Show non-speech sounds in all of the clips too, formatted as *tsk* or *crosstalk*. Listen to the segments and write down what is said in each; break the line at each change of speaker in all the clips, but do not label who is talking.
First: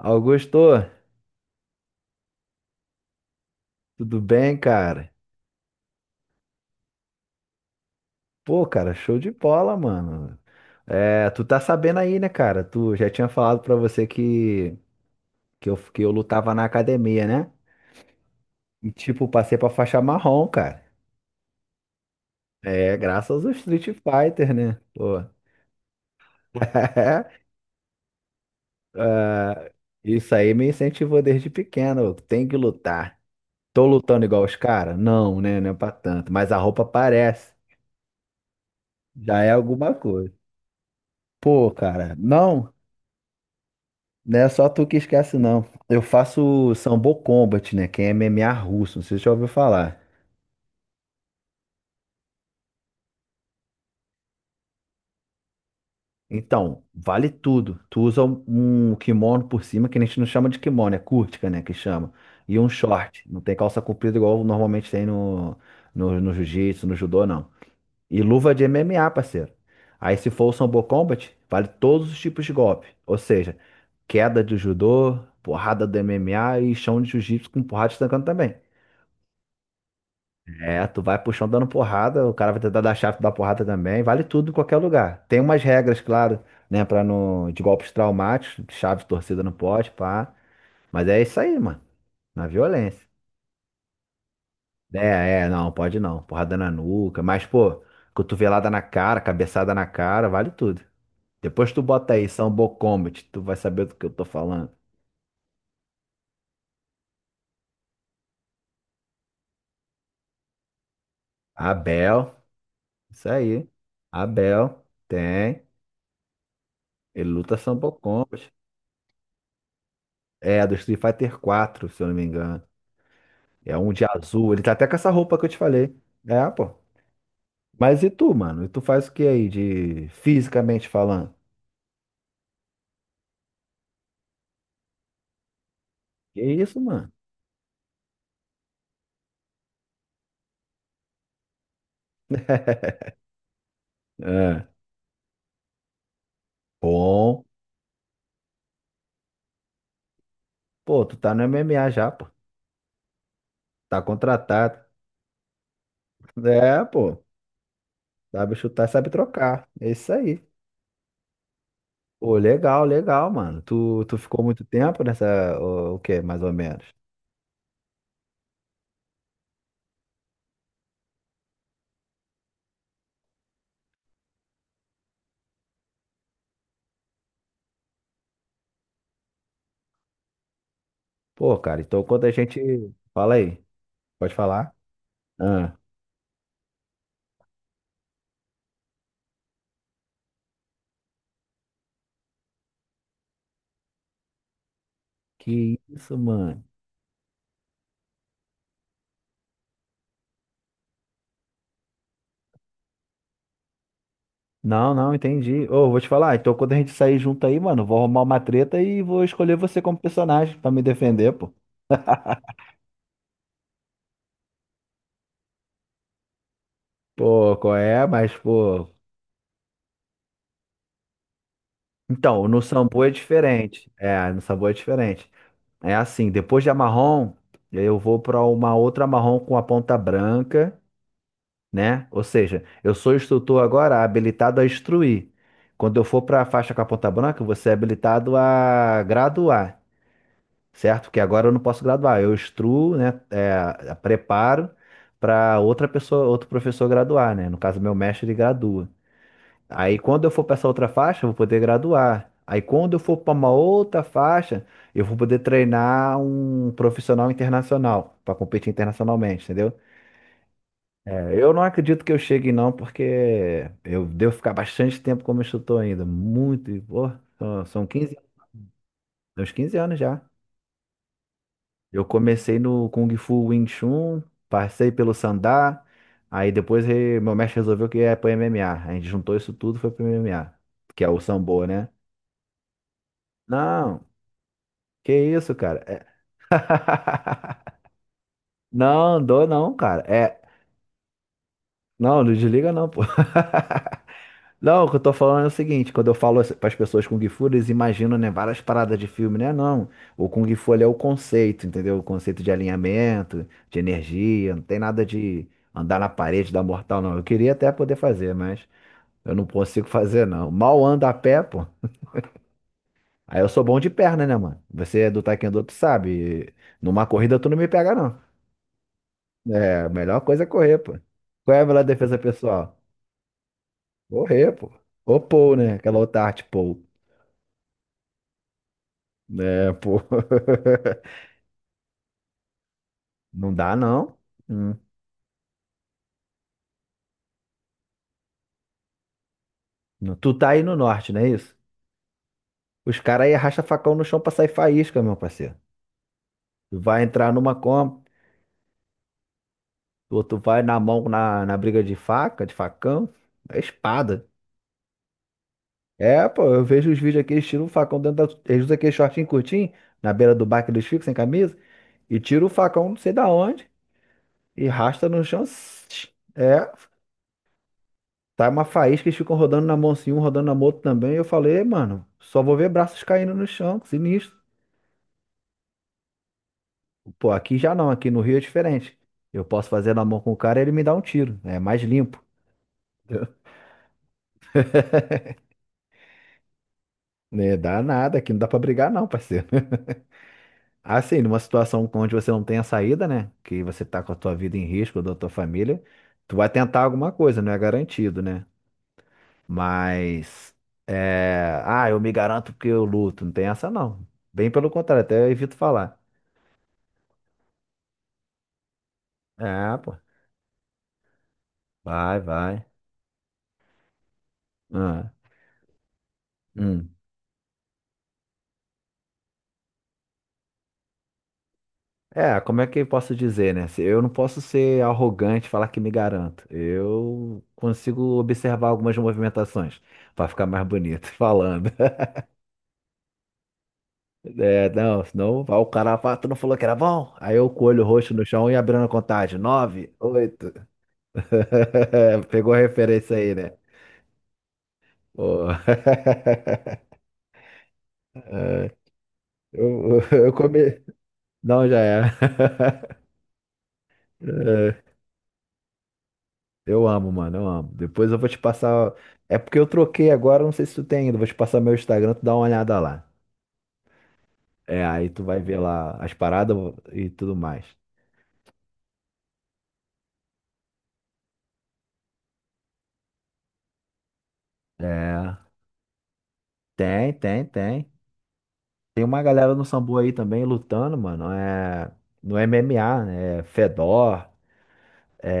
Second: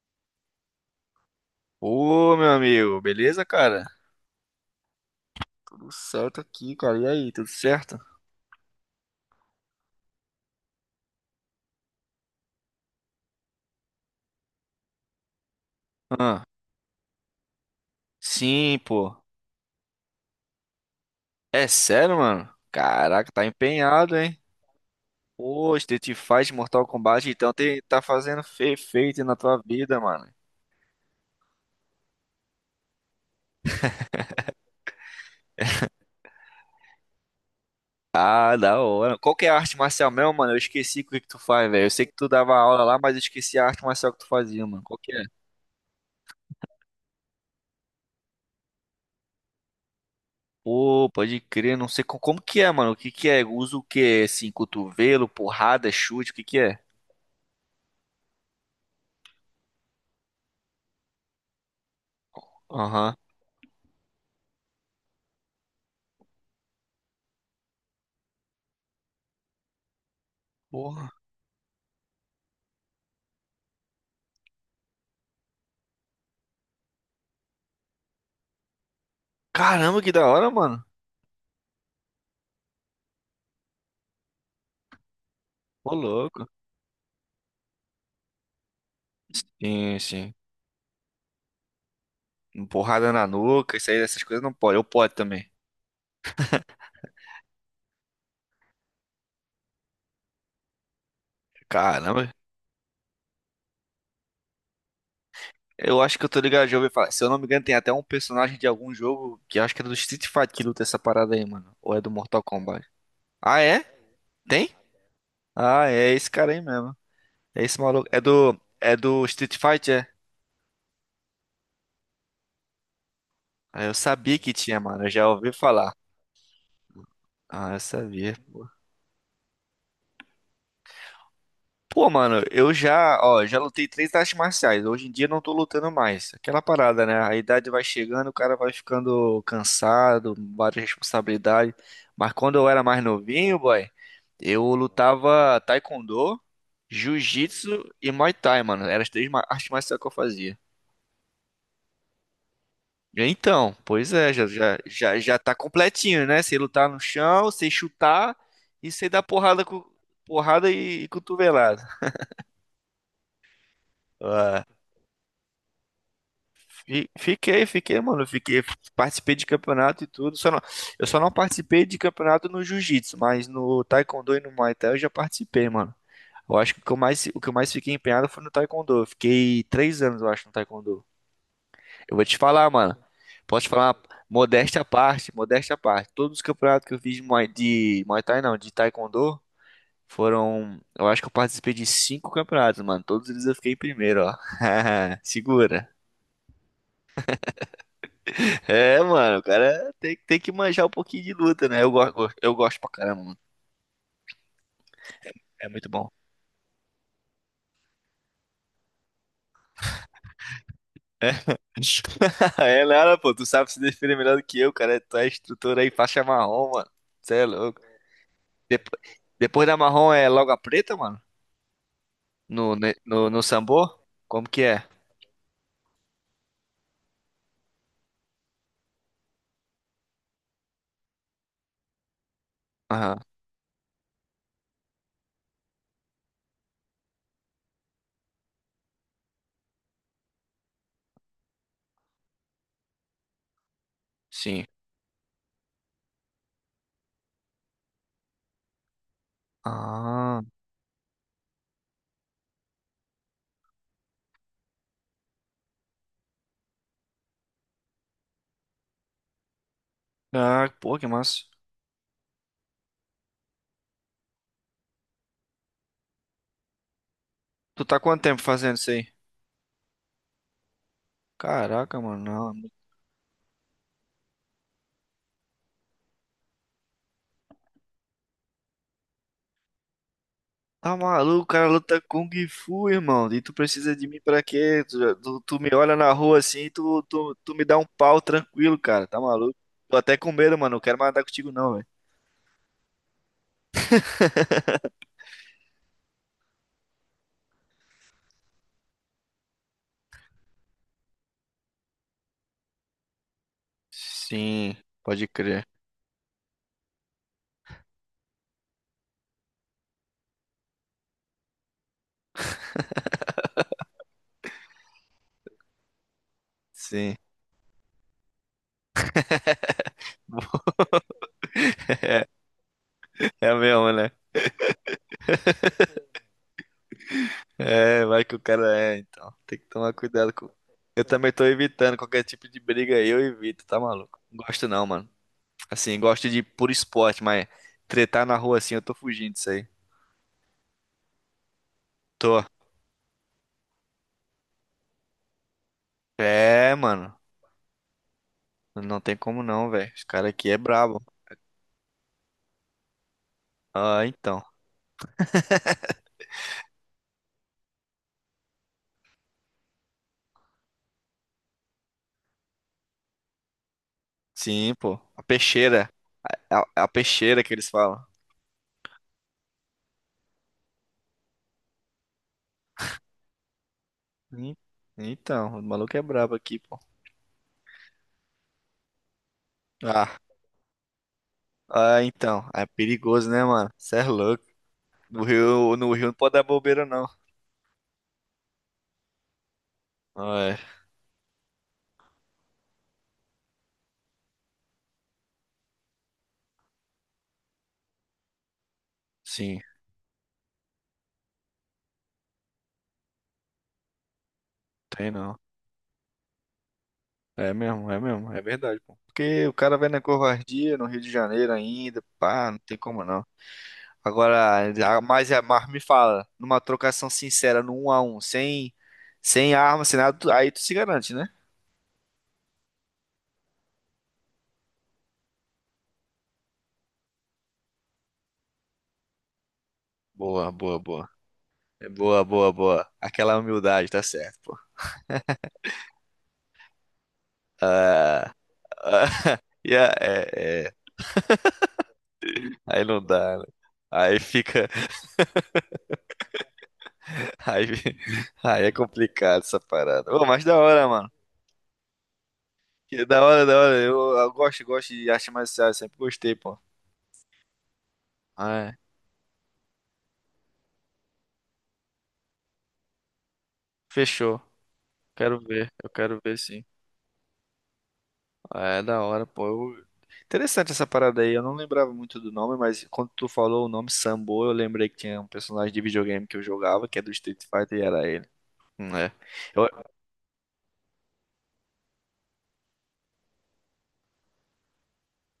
Augusto,
Ô, meu amigo, beleza, cara?
tudo bem, cara?
Tudo certo aqui, cara. E aí, tudo certo?
Pô, cara, show de bola, mano. É, tu tá sabendo aí, né, cara? Tu já tinha falado pra você que eu
Ah,
lutava na academia, né?
sim,
E,
pô.
tipo, passei pra faixa marrom, cara.
É sério, mano?
É,
Caraca,
graças
tá
ao Street
empenhado, hein?
Fighter, né? Pô.
Pô, Street Fighter, Mortal Kombat,
*laughs*
então tem, tá fazendo feito na tua
Ah,
vida, mano.
isso aí me incentivou desde pequeno. Tem que lutar. Tô lutando igual os caras? Não, né? Não é pra tanto. Mas a roupa parece.
Ah, da hora. Qual
Já
que
é
é a arte
alguma
marcial mesmo,
coisa.
mano? Eu esqueci o que que tu
Pô,
faz, velho. Eu sei
cara,
que tu dava
não.
aula lá, mas eu esqueci a arte marcial que tu
Não é
fazia,
só
mano.
tu que
Qual que é?
esquece, não. Eu faço Sambo Combat, né? Que é MMA russo, não sei se você já ouviu falar.
Pô, pode crer, não sei como, que é, mano. O que que é? Usa o quê? Assim, cotovelo, porrada, chute, o que que é?
Então, vale tudo. Tu usa um kimono por cima, que a gente não chama de kimono, é curtica, né? Que chama. E um
Aham.
short. Não tem calça comprida igual normalmente tem no, no jiu-jitsu, no judô, não. E luva de MMA, parceiro. Aí, se for o Sambo
Porra.
Combat, vale todos os tipos de golpe. Ou seja, queda de judô, porrada do MMA e chão de jiu-jitsu com porrada estancando também.
Caramba, que da hora, mano.
É, tu vai pro chão dando porrada, o cara vai tentar dar chave, tu dá porrada também, vale tudo em qualquer lugar. Tem umas
Ô,
regras, claro,
louco.
né, pra não, de golpes traumáticos, chave torcida não pode,
Sim,
pá.
sim.
Mas é isso aí, mano, na violência.
Porrada na nuca, isso aí, essas coisas não pode. Eu pode
É,
também.
não, pode não, porrada na nuca, mas, pô, cotovelada na cara, cabeçada na cara, vale tudo. Depois tu bota aí,
Caramba.
Sambo Combat, tu vai saber do que eu tô falando.
Eu acho que eu tô ligado, já ouvi falar. Se eu não me engano, tem até um personagem de algum jogo que eu acho que era do Street Fighter que luta essa parada aí, mano. Ou é do
Abel,
Mortal Kombat?
isso
Ah,
aí,
é? Tem?
Abel, tem,
Ah, é esse cara aí mesmo.
ele luta
É esse
Sambo
maluco. É
Combat.
do, é do Street Fighter, é?
É, do Street Fighter 4, se eu não me engano. É
Ah,
um
eu
de
sabia
azul.
que
Ele tá
tinha,
até com
mano.
essa
Eu já
roupa que eu
ouvi
te
falar.
falei. É, pô.
Ah, eu
Mas e tu,
sabia.
mano? E tu faz o que aí de fisicamente falando?
Pô, mano, eu já, ó, já lutei três artes marciais. Hoje em dia não tô lutando mais.
Que
Aquela
isso,
parada,
mano?
né? A idade vai chegando, o cara vai ficando cansado, várias responsabilidades. Mas quando eu era mais
*laughs*
novinho, boy, eu
É.
lutava taekwondo,
Bom.
jiu-jitsu e muay thai, mano. Eram as três artes marciais que eu fazia.
Pô, tu tá no MMA já, pô.
Então,
Tá
pois é, já,
contratado.
já, já, já tá completinho, né? Sei
É,
lutar no
pô.
chão, sei chutar
Sabe chutar,
e sei
sabe
dar porrada,
trocar.
com,
É isso aí.
porrada e cotovelada.
Pô, legal, legal, mano. Tu ficou muito
*laughs*
tempo nessa. O quê, mais ou menos?
Fiquei, mano. Fiquei, participei de campeonato e tudo. Só não, eu só não participei de campeonato no jiu-jitsu, mas no taekwondo e no muay thai eu já participei, mano. Eu acho que o que eu mais fiquei empenhado foi no taekwondo. Eu fiquei três anos, eu acho, no taekwondo.
Pô, cara, então
Eu
quando
vou
a
te
gente.
falar, mano.
Fala aí.
Posso te falar,
Pode falar?
modéstia à parte, modéstia à
Ah,
parte. Todos os campeonatos que eu fiz de muay thai, não, de taekwondo, foram. Eu acho que eu participei de cinco campeonatos, mano. Todos eles eu fiquei em primeiro, ó. *laughs*
que
Segura.
isso, mano?
É, mano, o cara tem que manjar um pouquinho de luta, né? Eu gosto pra caramba, mano.
Não, não, entendi.
É muito
Ô, vou te
bom.
falar, então quando a gente sair junto aí, mano, vou arrumar uma treta e vou escolher você como personagem pra me defender, pô.
*laughs* É, Lara, pô, tu sabe se defender melhor do que eu, cara. Tu é instrutor aí, faixa marrom, mano. Você é
Pô, qual
louco.
é? Mas, pô.
Depo- Depois da marrom é logo a preta, mano?
Então, no
No, ne-
Sambo é
no, no
diferente.
sambô?
É, no
Como que
Sambo é
é?
diferente. É assim, depois de Amarrom, eu vou pra uma outra Amarrom com a ponta branca, né? Ou seja, eu sou
Aham,
instrutor agora habilitado a instruir. Quando eu for pra faixa com a ponta branca, você é habilitado a graduar. Certo? Porque agora eu não posso graduar, eu instruo, né, é,
sim.
preparo para outra pessoa, outro professor graduar, né? No caso, meu mestre ele gradua. Aí quando eu
Ah,
for para essa outra faixa, eu vou poder graduar. Aí quando eu for para uma outra faixa, eu vou poder treinar um profissional internacional para competir internacionalmente, entendeu?
ah, pô, que
É,
massa.
eu não acredito que eu chegue não, porque eu devo ficar bastante tempo como instrutor ainda, muito, pô, são
Tu
são
tá
15
quanto tempo fazendo isso aí?
uns 15 anos já.
Caraca,
Eu
mano,
comecei
não.
no Kung Fu Wing Chun, passei pelo Sandá, aí depois meu mestre resolveu que ia pro MMA. A gente juntou isso tudo e foi pro MMA,
Tá
que é o
maluco, o
Sambo,
cara
né?
luta Kung Fu, irmão. E tu precisa
Não,
de mim pra quê?
que
Tu, tu,
isso,
tu me
cara.
olha na rua assim, e tu me dá
*laughs*
um pau tranquilo, cara.
Não,
Tá
dou
maluco?
não,
Tô
cara.
até com
É,
medo, mano. Não quero mais andar contigo, não, velho.
não, não desliga não, pô. *laughs* Não, o que eu tô falando é o seguinte, quando eu falo para as pessoas Kung Fu, eles imaginam, né, várias paradas de filme, né? Não, o Kung Fu ele é o conceito, entendeu? O conceito de alinhamento, de energia, não
Sim,
tem nada
pode
de
crer.
andar na parede, dar mortal, não. Eu queria até poder fazer, mas eu não consigo fazer, não. Mal ando a pé, pô. Aí eu sou bom de perna, né, mano? Você é do Taekwondo, tu sabe. Numa
Sim.
corrida tu não me pega, não. É, a melhor coisa é correr, pô. Qual é a melhor defesa
*laughs*
pessoal?
É mesmo, né?
Correr, pô. Ou pole, né? Aquela outra arte pole.
É, vai que o cara é, então. Tem que
É,
tomar
pô.
cuidado com. Eu
*laughs*
também tô evitando qualquer tipo de briga aí, eu
Não
evito,
dá,
tá
não.
maluco? Não gosto
Hum.
não, mano. Assim, gosto de por esporte, mas tretar na rua assim, eu tô fugindo disso aí.
Tu tá aí no norte, não é isso?
Tô.
Os caras aí arrasta facão no chão pra sair faísca, meu parceiro.
É,
Tu vai
mano.
entrar numa Kombi,
Não tem como não, velho. Os
ou
caras
tu
aqui é
vai na mão
brabo.
na, briga de faca, de facão, é
Ah,
espada.
então.
É, pô, eu vejo os vídeos aqui, eles tiram o facão dentro da. Eles usam aquele shortinho curtinho, na beira do bar que eles ficam, sem camisa, e tira o facão não sei da onde, e
Sim, pô.
arrasta no
A
chão.
peixeira.
*tsk* É.
A peixeira que eles falam.
Tá uma faísca, eles ficam rodando na mão assim, um rodando na mão outro também. Eu falei, "Ei, mano, só vou ver braços caindo no chão, que sinistro."
Hum. Então, o maluco é brabo aqui, pô.
Pô, aqui já não, aqui no Rio é diferente. Eu posso fazer na
Ah,
mão com o cara e ele me dá um tiro. É mais
ah,
limpo.
então. É perigoso, né, mano? Cê é louco. No
*laughs*
Rio, no Rio não pode dar bobeira, não.
Né, dá nada, aqui não dá pra brigar não, parceiro. *laughs*
Ah, é.
Assim, numa situação onde você não tem a saída, né? Que você tá com a tua vida em risco, da tua família, tu vai tentar alguma coisa, não é garantido, né?
Sim,
Mas, ah, eu me garanto porque eu luto, não tem essa não. Bem pelo contrário,
tem
até eu
não.
evito falar.
É mesmo. É verdade, pô. Porque o
É,
cara vai
pô.
na covardia no Rio de Janeiro ainda.
Vai,
Pá, não
vai.
tem como não. Agora,
Ah,
mas, mas me fala, numa
hum.
trocação sincera, no 1 a um sem, sem arma, sem nada, aí tu se garante, né?
É, como é que eu posso dizer, né? Eu não posso ser arrogante e falar que me garanto. Eu consigo observar algumas movimentações pra ficar
Boa,
mais
boa,
bonito *laughs*
boa.
falando.
É boa, boa, boa. Aquela humildade, tá certo, pô.
É, não, senão vai o cara fala, tu não falou que era bom? Aí eu com o olho roxo no
Ah,
chão e abrindo a contagem.
ah, *laughs* e
Nove, oito.
é, é.
*laughs* Pegou a
Aí não
referência aí,
dá, né?
né?
Aí fica.
Pô. *laughs*
Aí, *laughs* aí
É,
é complicado essa
Eu,
parada.
eu
Ô,
eu
mas da
comi.
hora, mano.
Não, já é.
Que
*laughs*
da hora, da hora. Eu gosto, gosto de arte marcial, sempre gostei, pô.
Eu amo, mano, eu amo. Depois eu vou te
Ah, é.
passar. É porque eu troquei agora, não sei se tu tem ainda. Vou te passar meu Instagram, tu dá uma olhada lá.
Fechou.
É, aí tu
Quero
vai ver
ver, eu
lá as
quero ver
paradas
sim.
e tudo mais.
É da hora, pô. Interessante essa parada aí. Eu não lembrava muito do nome, mas quando tu falou o nome Sambo, eu lembrei que tinha um
É,
personagem de videogame que eu jogava, que é
tem,
do Street
tem,
Fighter, e
tem.
era ele. Hum.
Tem
É.
uma galera no
Eu-
Sambo aí também lutando, mano. É, no MMA, né? É Fedor,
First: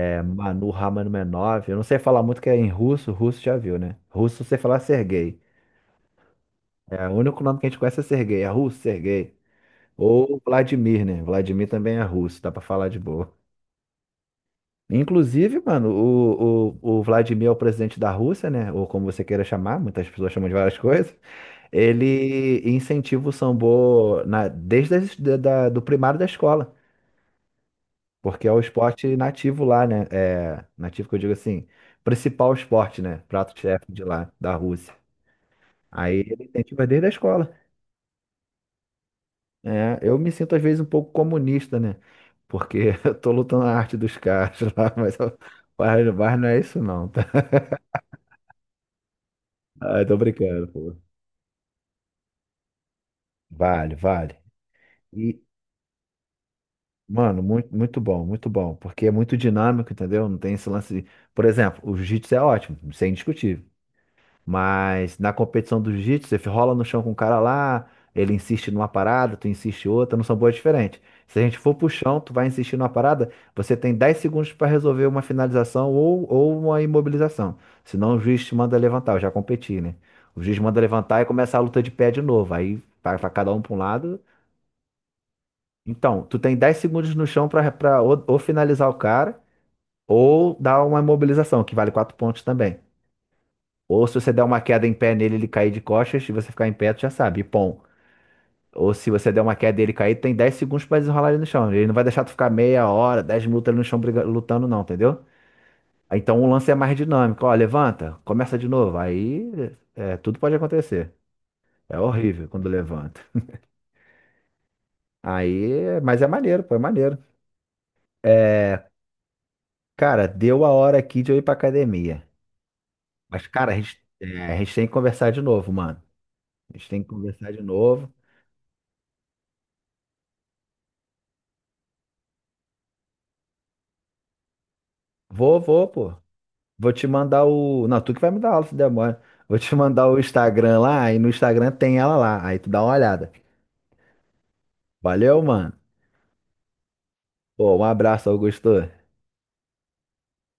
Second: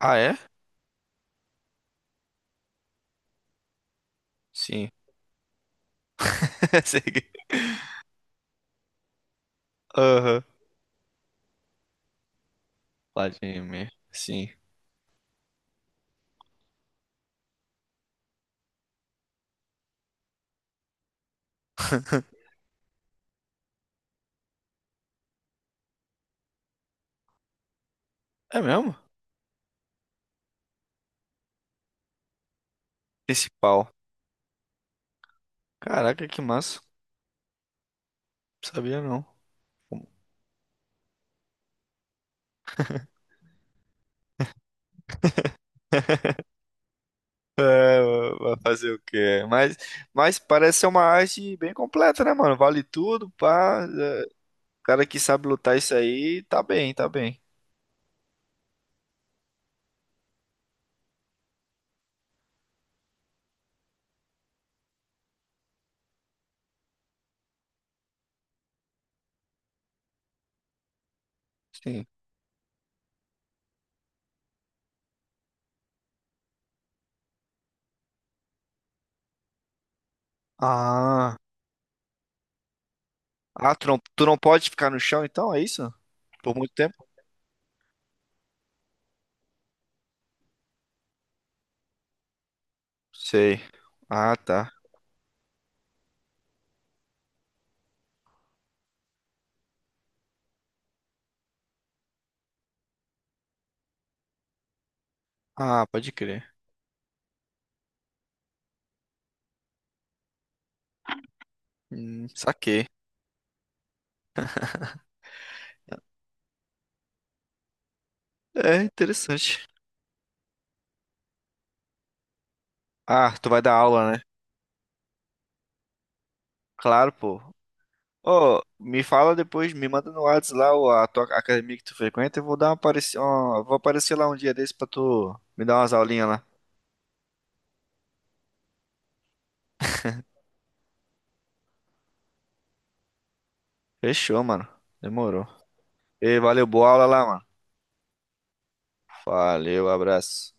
Ah, é?
Manu Ramanov. Eu não sei falar muito que é em russo, russo já viu, né? Russo você falar
Sim.
Sergei.
*laughs*
É, o
Segui.
único nome que a gente conhece é Sergei, é russo, Sergei. Ou
Aham.
Vladimir, né? Vladimir também é russo, dá pra falar de boa.
Vladimir. Sim.
Inclusive, mano, o Vladimir é o presidente da Rússia, né? Ou como você queira chamar, muitas pessoas chamam de várias *laughs* coisas. Ele incentiva o sambô na, desde as, da, da- do primário da escola, porque é o
É mesmo?
esporte nativo lá, né? É, nativo que eu digo assim, principal esporte, né? Prato-chefe
Principal.
de lá, da Rússia. Aí
Caraca, que
ele
massa.
incentiva desde a escola.
Não sabia não.
É, eu me sinto às vezes um pouco comunista, né? Porque *laughs* eu tô lutando a arte dos caras *laughs* lá, mas, mas não é isso não, tá?
Vai fazer o quê?
Ah, eu tô
Mas
brincando,
parece ser
pô.
uma arte bem completa, né, mano? Vale tudo, pá.
Vale,
É.
vale.
O cara que
E,
sabe lutar isso aí, tá bem, tá bem.
mano, muito, muito bom, muito bom. Porque é muito dinâmico, entendeu? Não tem esse lance de... Por exemplo, o jiu-jitsu é ótimo, isso é indiscutível. Mas na competição do jiu-jitsu, você rola no chão com o cara lá, ele insiste numa parada, tu insiste outra, não são boas diferentes. Se a gente for pro
Sim.
chão, tu vai insistir numa parada, você tem 10 segundos para resolver uma finalização ou uma imobilização. Senão o juiz te manda levantar, eu já competi, né? O juiz manda levantar e
Ah.
começa a luta de pé de novo. Aí vai pra cada um pra
Ah,
um
tu não,
lado.
tu não pode ficar no chão então, é isso?
Então, tu
Por
tem
muito
10
tempo?
segundos no chão pra, pra ou finalizar o cara, ou dar uma imobilização, que vale 4 pontos também.
Sei.
Ou se você
Ah,
der uma
tá.
queda em pé nele, ele cair de costas, e você ficar em pé, tu já sabe, e pom. Ou se você der uma queda e ele cair, tem 10 segundos pra desenrolar ele no chão. Ele não vai deixar tu ficar meia hora, 10 minutos ali no chão lutando, não, entendeu?
Ah, pode
Então
crer.
o lance é mais dinâmico. Ó, levanta, começa de novo. Aí tudo pode acontecer. É horrível quando
Saquei.
levanta. *laughs* Aí, mas é maneiro, pô, é maneiro.
É
É,
interessante.
cara, deu a hora aqui de eu ir pra academia.
Ah,
Mas,
tu vai
cara,
dar
a gente,
aula, né?
é, a gente tem que conversar de novo, mano. A gente tem que
Claro, pô.
conversar de novo.
Ô, me fala depois, me manda no Whats lá a tua academia que tu frequenta, eu vou dar uma apareci... ó, vou aparecer lá um dia desse pra tu
Vou,
me dar
vou,
umas
pô.
aulinhas lá.
Vou te mandar o. Não, tu que vai me dar aula, se demora. Vou te mandar o Instagram lá, e no Instagram tem ela lá. Aí tu dá uma olhada.
Fechou, mano.
Valeu,
Demorou.
mano.
Ei, valeu, boa aula lá, mano.
Pô, um abraço, Augusto.
Valeu, abraço.